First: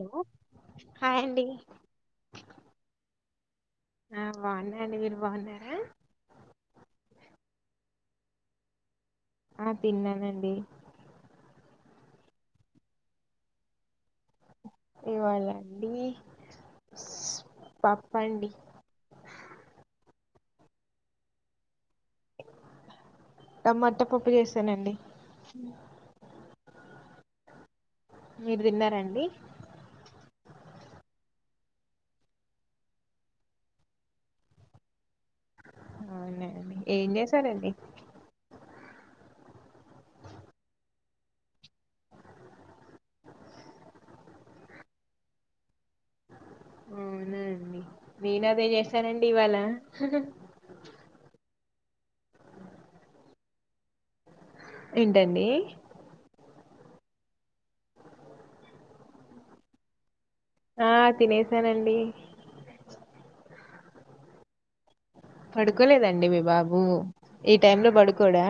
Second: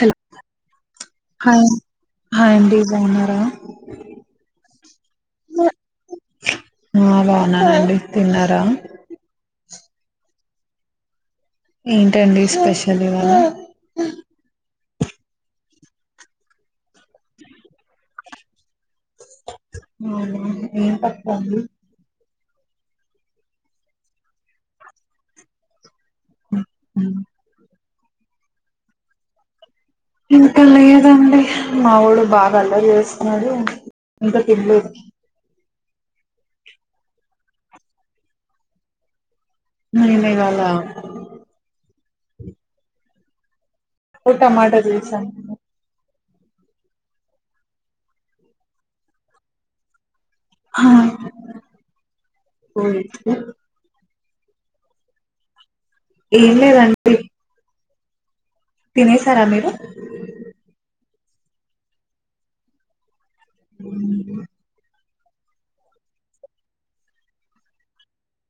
Hello hi అండి బాగున్నారా ఆ బాగున్నా అండి మీరు బాగున్నారా తిన్నారా ఆ తిన్నానండి ఏంటండి స్పెషల్ ఇవాళ ఇవాళ అండి పప్పండి ఏం పప్పండి టమాటా పప్పు చేసానండి మీరు తిన్నారా అం డి ఇంకా లేదండి మా వోడు బాగా అల్లరి చేస్తున్నాడు ఇంకా తినలేదు ఏం చేసారండి మరిమిగాాల ఓ టమాటో తీసా అవునాండి నేను అదే చేశానండి ఇవాళ ఆ పోయి ఏంటండి ఏం లేదంటీ తినేశారా మీరు ఆ తినేసానండి అ పడుకోలేదాండి మీ బాబు ఈ టైంలో పడుకోడా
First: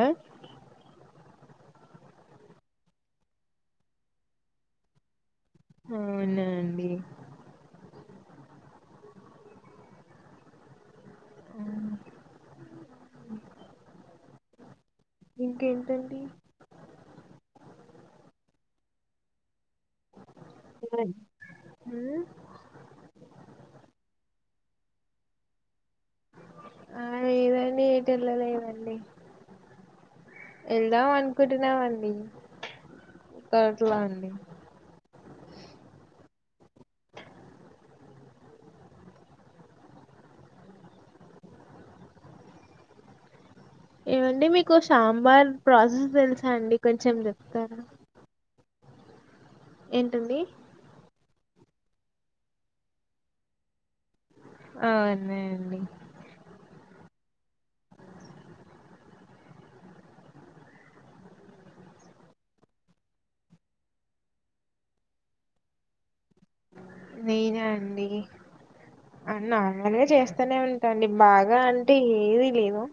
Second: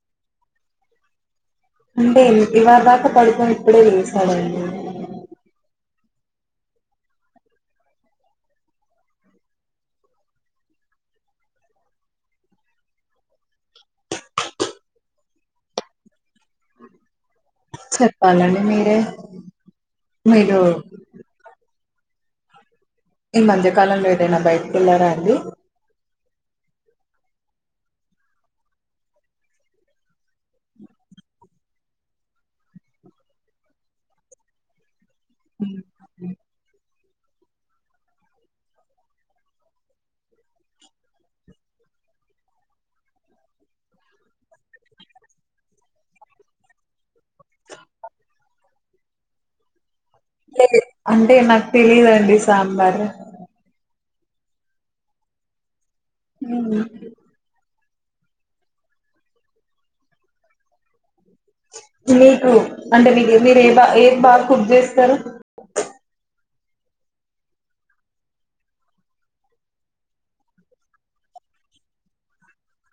అంటే ఇవాదాక పడుకోని ఇప్పుడే లేశాడండి అవునా అండి ఆ ఇంకేంటండి చెప్పాలండి మీరే మీరు ఊ ఈ మధ్యకాలంలో ఏదైనా బైటికెళ్లారా అండి ఆ లేదండి ఏటెళ్ళలేదండి వెళ్దాం అనుకుంటున్నామండి ఇప్పట్లో అండి ఏమండి మీకు సాంబార్ ప్రాసెస్ తెలుసా అండి కొంచెం జె కద ఏంటండి లేదు అంటే నాకు తెలీదండి సాంబార్ అవునా అండి మ్ మీకు అంటే మీరు ఏ బా ఏది బా కుక్ చేస్తారు నేనా అండి నార్మల్గా చేస్తానే ఉంటాఅండి బాగా అంటే ఏదీ లేదు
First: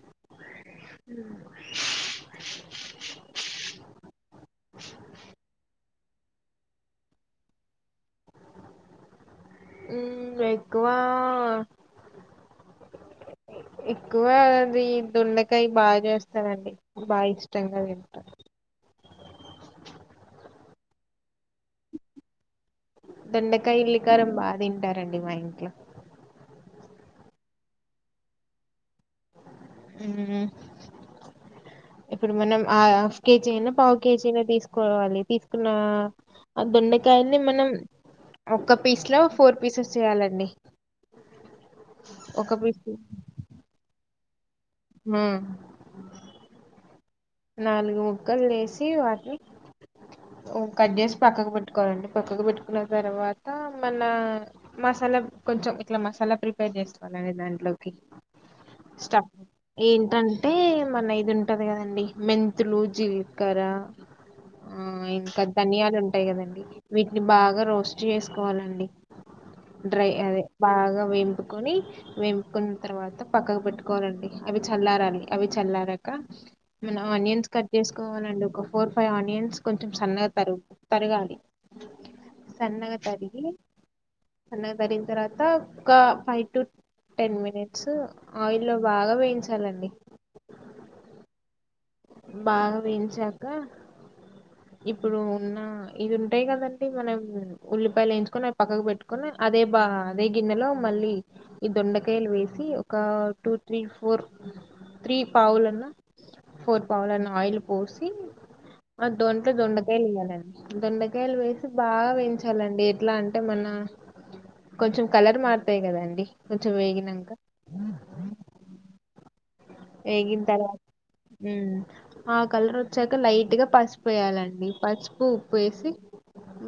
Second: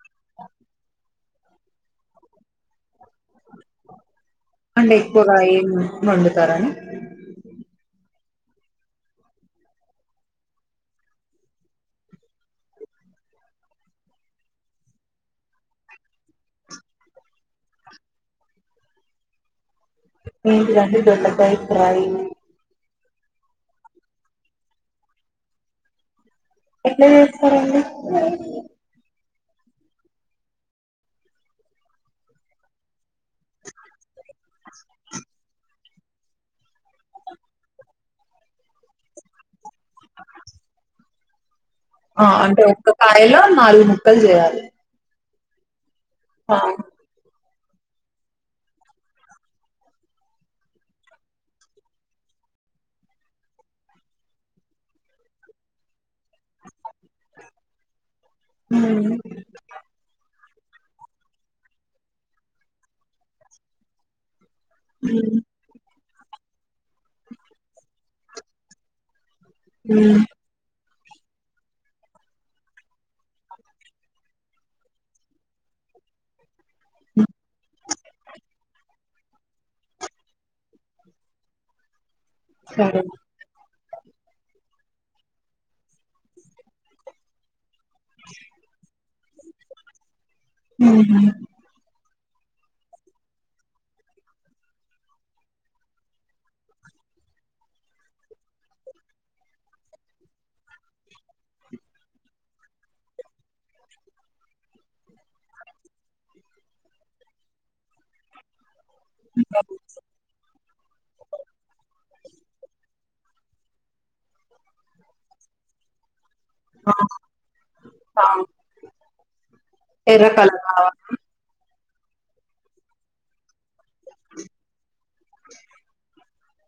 మ్ అంటే ఎక్కువగా ఏం వండుతారని మ్ ఎక్కువ ఎక్కువ అది దొండకాయ బాగా చేస్తానండి బా ఇష్టంగా తింటారు ఏంటిదండి దొండకాయి ఫ్రై దొండకాయ ఇల్లికారం బాగా తింటారండి మా ఇంట్లో ఎట్లా చేస్తరండి మ్ ఇప్పుడు మనం ఆ కేజీ అయినా పావు కేజీ అనా తీసుకోవాలి తీసుకున్న ఆ దొండకాయని మనం ఒక్క పీస్ లో ఫోర్ పీసెస్ చేయాలండి ఆ అంటే ఒక కాయలో నాలుగు ముక్కల్ చేయాలి మ్ ఆ నాలుగు ముక్కలు చేసి వాటిని కట్ చేసి పక్కకు పెట్టుకోవాలండి పక్కకు పెట్టుకున్న తర్వాత మన మసాలా కొంచెం ఇట్లా మసాలా ప్రిపేర్ చేసుకోవాలండి దాంట్లోకి స్టఫ్ మ్ ఏంటంటే మన ఇది ఉంటది కదండి మెంతులు జీల్కర ఆ ఇంకా ధనియాలు ఉం టాయి కదండి వీటిని బాగా రోస్ట్ చేసుకోవాలండి డ్రై అదే బాగా వేంపుకొని వేంపుకున్న తర్వాత పక్కకు పెట్టుకోవాలండి అవి చల్లారాలి అవి చల్లారాక మనం ఆనియన్స్ కట్ చేసుకోవాలండి ఒక ఫోర్ ఫైవ్ ఆనియన్స్ కొంచెం సన్నగా తరుగు తరగాలి సన్నగా సరే తరిగి సన్నగా తరిగిన తర్వాత ఒక ఫైవ్ టు టెన్ మినిట్స్ స్ ఆయిల్ లో బాగా చాలండి హ బాగా వేయించాక ఇప్పుడు ఉన్న ఇది ఉంటాయి కదండి మనం ఉల్లిపాయలు వేయించుకొని అ పక్కకు పెట్టుకొని అదే బా అదే గిన్నెలో మళ్ళీ ఈ దొండకాయలు వేసి ఒక టూ త్రీ ఫోర్ త్రీ పావులున్నా ఫోర్ పావలన్న ఆయిల్ పోసి అ దంటలో దొండకాయలు ఇవ్వాలండి దొండకాయలు వేసి బాగా లండి ఎట్లా అంటే మన కొంచెం కలర్ మారుతాయి కదండి కొంచం ఆ వేగినంక ఆ ఎర్ర కలర్ ఏగింతర కావాలా ఆ కలర్ వచ్చాక లైట్‌గా పసుపు వేయాలండి పసుపు ఉప్పు వేసి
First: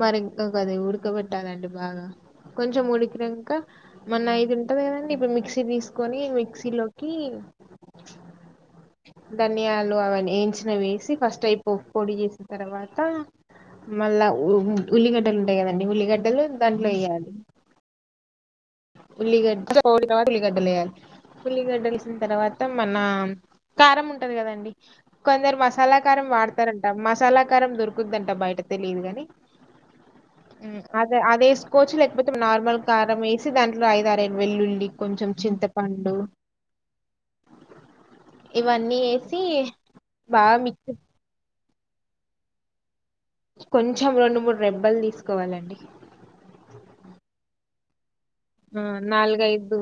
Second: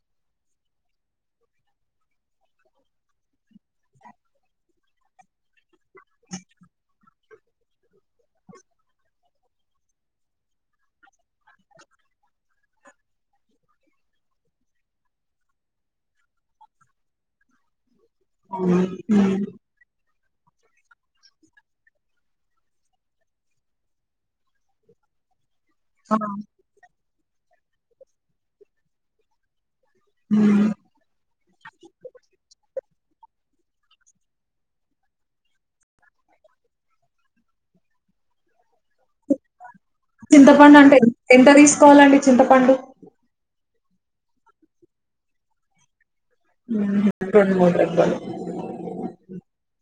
మరి ఇంకది ఉడకబెట్టదండి. బాగా కొంచెం ఉడికినాక మొన్న ఇయిది ఉంటంది. కదండి ఇప్పుడు మిక్సీ తీసుకొని మిక్సీలోకి ధనియాలు అవన్నీ వేయించిన వేసి ఫస్ట్ అవి పప్పు పొడి చేసిన తర్వాత మళ్ళా ఉల్లిగడ్డలు ఉండేయి కదండి ఉల్లిగడ్డలు దాంట్లో వేయాలి ఉమ్ ఉల్లిగడ్డ ఉల్లిగడ్డలు వెయ్యాలి ఉల్లిగడ్డలసిన తర్వాత మన కారం ఉంటది కదండి కొందరు మ ఆ కళాకారం వాడతారంట సలాకారం దొరుకుందంట బయట తెలియదు కాని హ్మ్. అదే అదే వేసుకోవచ్చు లేకపోతే నార్మల్ కారం వేసి దాన్ని రాయిదార వెల్లుల్లి కొంచెం చింతపండు ఇవన్నీ వేసి బాగా మిచ్చ సుకోవాలండి చింతపండు కొంచెం రెండు మూడు రెబ్బలు తీసుకోవాలండి రెండు మూడు రెబ్బలు ఆ నాలుగైదు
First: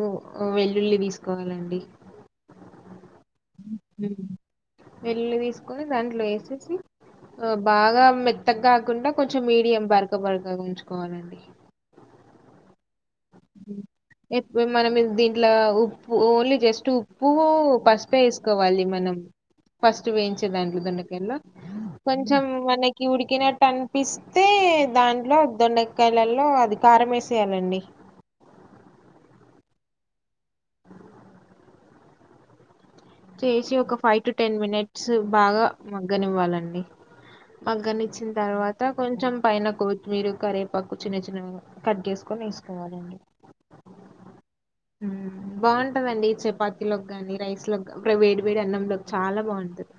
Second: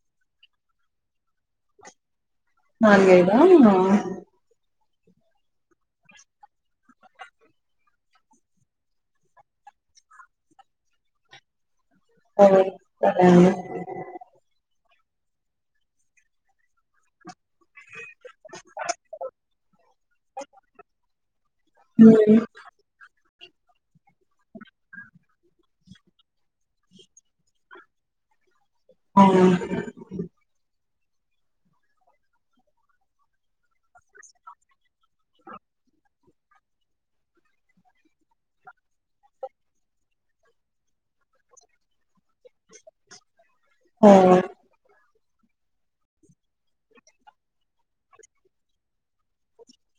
వెల్లుల్లి తీసుకోవాలండి నాలుగైద ఆ వెల్లులి తీసుకొని దాంట్లో వేసేసి బాగా మెత్తగా కాకుండా కొంచెం మీడియం పరగ బరకగా ఉంచుకోవాలండి. స ఎ మనం దీంట్లో ఉప్పు ఓన్లీ జస్ట్ ఉప్పు ఫస్ట్ వేసుకోవాలి మనం ఫస్ట్ వేయించే దాంట్లో దుండకాయల్లో కొంచెం మనకి ఉడికినట్ టెన్ ప్పిస్తే దాంట్లో వదుండ కాయలలో అదికారం వేసేయాలండి అవు చేసి ఒక ఫైవ్ టు టెన్ మినిట్స్ బాగా మగ్గనివ్వాలండి. మగ్గని ఇచ్చిన తర్వాత కొంచెం పైన కొత్తిమీర కరివేపాకు చిన్న చిన్నగా కట్ చేసుకొని వేసుకోవాలండి. ఆ బాగుంటందండి చపాతీలోకి గాని రైస్ లో అక్కడ వేడి వేడి అన్నంలోకి చాలా బాగుంటది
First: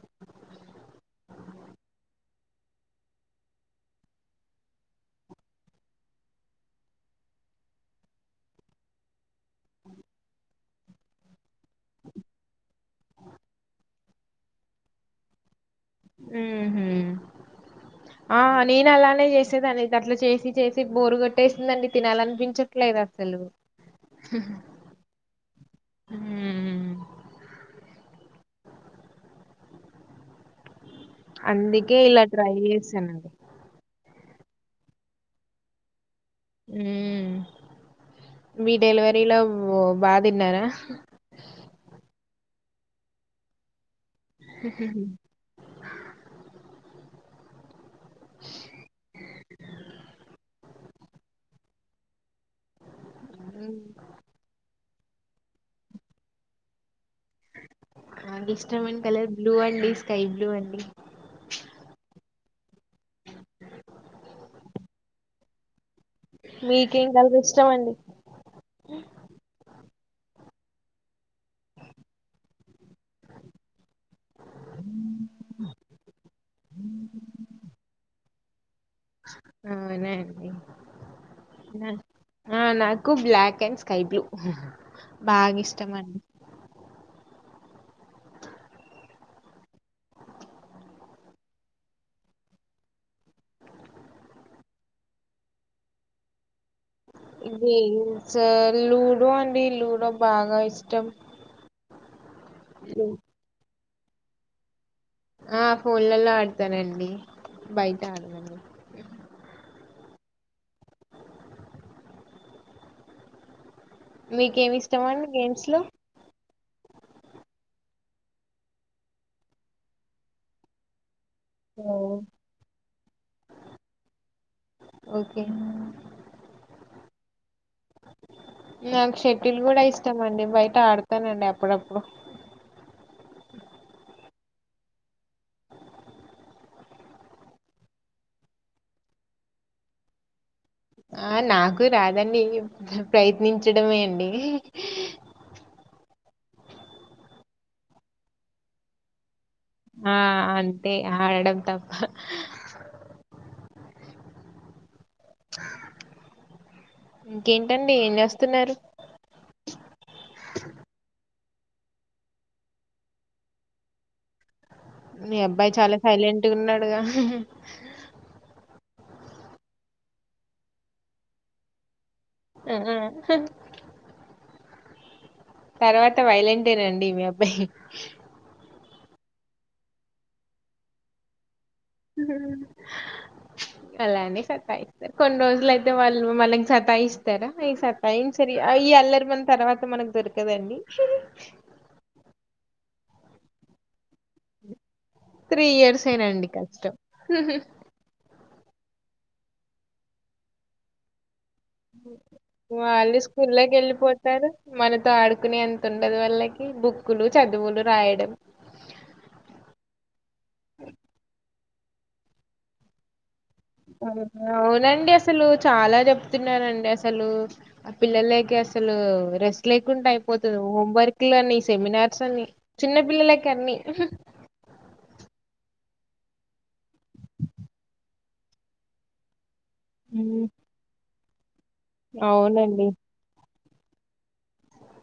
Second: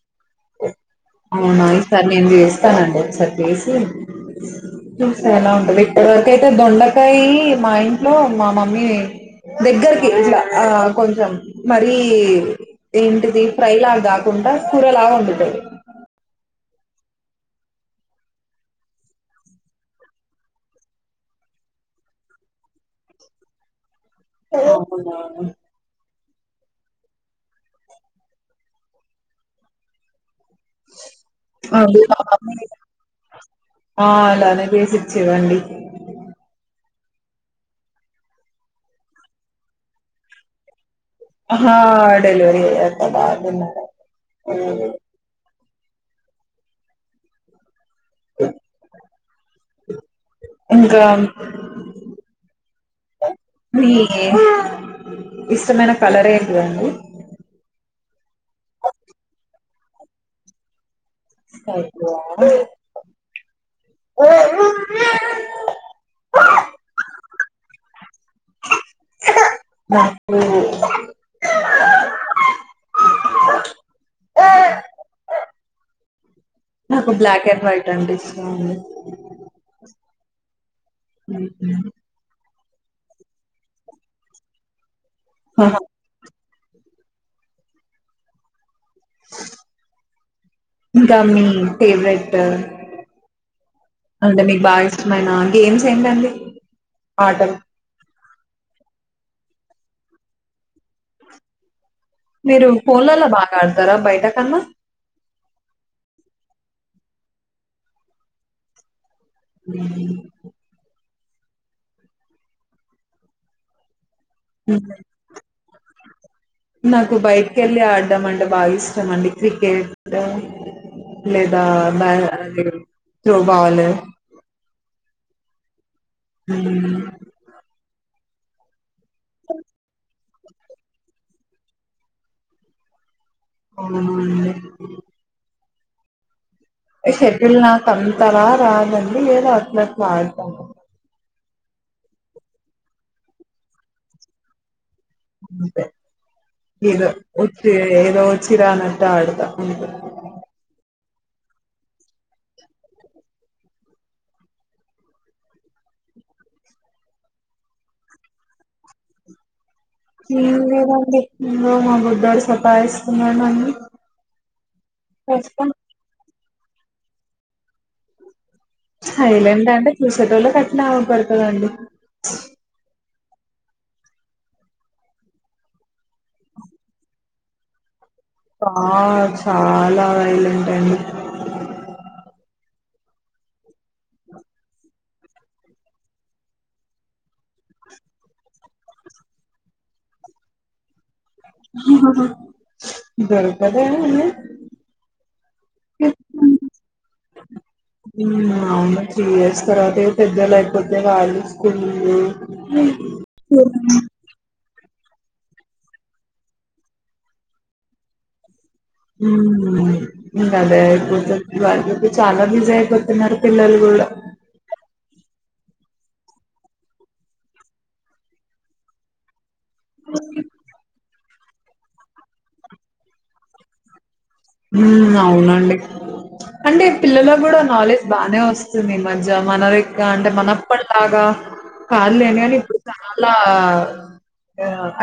అవునాయి సార్ నేను చేస్తానండి ఒకసారి చేసి, చూస్తే ఎలా ఉంటుంది ఇప్పటివరకు అయితే దొండకాయి మా ఇంట్లో మా మమ్మీ దగ్గరికి ఇట్లా ఆ కొంచెం మరి ఏంటిది ఫ్రై లాగా గాకూ ఉంట సురలా గా హా మ్మ్ హు ఆ నేను అలానే చేసేదాన్నిది అట్లా చేసి చేసి బోరు కొట్టేసిందండి తినాలనిపించట్లేదు అసలు అ హుమ్మ్ అందుకే అది మా ఇలా ట్రై మమ్మీ చేశానండి ఆ అలానే చేసిచ్చేవండి మ్మ్ మీ డెలివరీలో బా తిన్నారా హ డెలివరి ఏ ఎంత బాగుందో ఇ ఇంకా [unintelligible] ఇష్టమైన కలర్ ఏంటిదండి ఆ ఇష్టం అయిన కలర్ బ్లూ అండి స్కైబ్లూ అండి అపో మీకేం కలర్ ఇష్టం అండి నాకు నాకు బ్లాక్ అండ్ వైట్ అంటే ఇష్ అవును అ ఉ ఆ నాకు బ్లాక్ అండ్ స్కై బ్లూ బాగా ఆహా ఇష్టం అండి ఇంకా మీ ఫేవరెట్ అంటే మీకు బాగా ఇష్టమైన గేమ్స్ ఏంటండి ఆటలు ఇదీ సార్లుడో అన్ డి లుడో బాగా ఇష్టం మీరు పోలలో బాగా ఆడ జరా బయటా కన్నా ఆ ఫోన్లలో ఆడతానండి బయట అడనండి అ మీకేమి మ్మ్. ఇష్టం అండి గేమ్స్ లో నాకు బయటకి వెళ్ళి ఆడడం అంటే బాగా ఇష్టం అండి క్రికెట్ లేదా బ అ త్రో బాల్ ఓకే నాకు షెటిల్ కూడా ఇష్టం వడి బయట అడుతనండి అప్పుడెప్పుడు అవునా అండి షెటిల్ నాకు అంతలా రాదండి లేదా అట్ల అట్లా ఆడుతండి ఆ నాకు రాదండి ప్రయత్నించడమే అండి అంతే ఏదో వచ్చి ఏదో వచ్చి రానట్టు ఆడత ఆ అంతే ఆడం తప్ప ఇంకేటండి ఏం చేస్తున్నారు ఏం లేదు అండి లో మా బుడ్డోడు సతయిస్తునాడు నన్ను మీ అబ్బాయి చాలా సైలెంట్ అట్టుకున్నాడుగా సైలెంట్ ఆ అండి చూసేటోళ్ళ అట్లా అవుపడుతాయండి ఆ హ తర్వాత వయోలేంట్ అండి మీ అబ్బాయి చా చాలా వైలెంట్ అండి అలానే సతాయిస్తారు కొన్ని రోజులు అయితే వాళ్ళు మనకి సతాయిస్తారా ఈ సతాయి సరి ఈ అల్లరిమని తర్వాత మనకు దొరకదండి దొరకద అండి త్రీ ఇయర్స్ అండి కష్టం అవును త్రీ ఇయర్స్ తర్వాత పెద్దలు అయిపోతే వాళ్లు వాళ్ళు స్కూల్ల్లోకి వెళ్ళిపోతారు మన త ఆడుకుని అంత ఉండదు వల్లకి బుక్కులు చదువులు రాయడం ఇంకాదే అయిపోతు చాలా బిజీ అయిపోతున్నారు పిల్లలు కూడా అవునండి అస్ అసలు చాలా చెప్తున్నరండి అసలు ఆ పిల్లలకి అసలు రెస్ట్ లేకుండా అయిపోతుంది హోమ్వర్క్ లు అన్ని సెమినార్స్ అన్ని చిన్న పిల్లలక అన్ని అవునండి అంటే పిల్లల్లో కూడా నాలెడ్జ్ బానే వస్తుంది ఈ మధ్య మనదిగా అంటే ఉమ్, మనప్పటిలాగా అ కాదులేని కాని ఇప్పుడు అవునండి చాలా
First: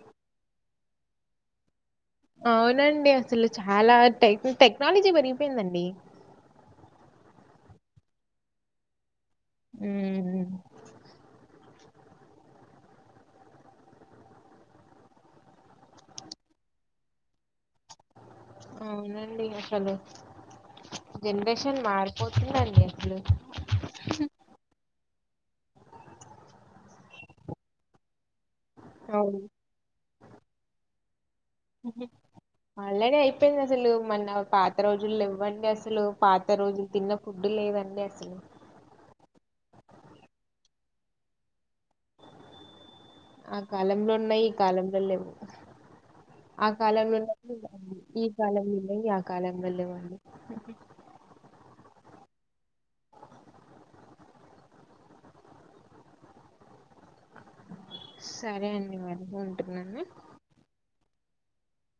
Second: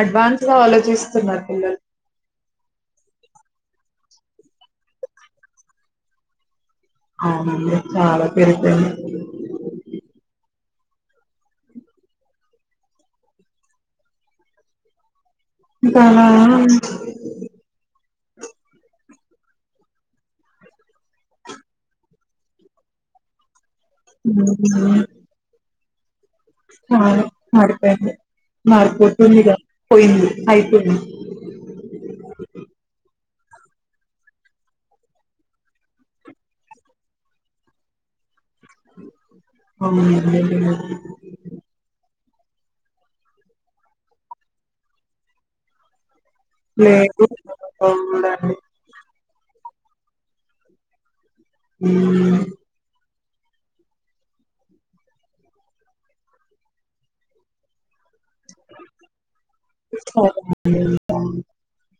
అడ్వాన్స్ గా ఆలోచిస్తున్నారు పిల్లలు టె టెక్నాలజీ పెరిగిపోయిందండి అ చాలా పెరిగిపోయింది మ్మ్ ఇకా అవునండి అసలు జనరేషన్ మారిపోతుందండి అసలు ఉ అవును మాడిపోయింది అవును. మారిపోతుందిగాదా పోయింది అయితుంది మల్లడ అయిపోయింది. అసలు మన్న పాత రోజులు ఇవ్వండి అసలు పాత రోజులు తిన్న ఫుడ్డు లేదండి అసలు. అవు అ ఆ కాలంలో ఉన్నాయి ఈ కాలంలో లేవు ఆ కాలం లేదు ఈ అవునండి కాలం ఆ కాలం ందల్ వాడి [inaudible] [inaudible] సరే అండి వెను ఉంటున్నాండి అను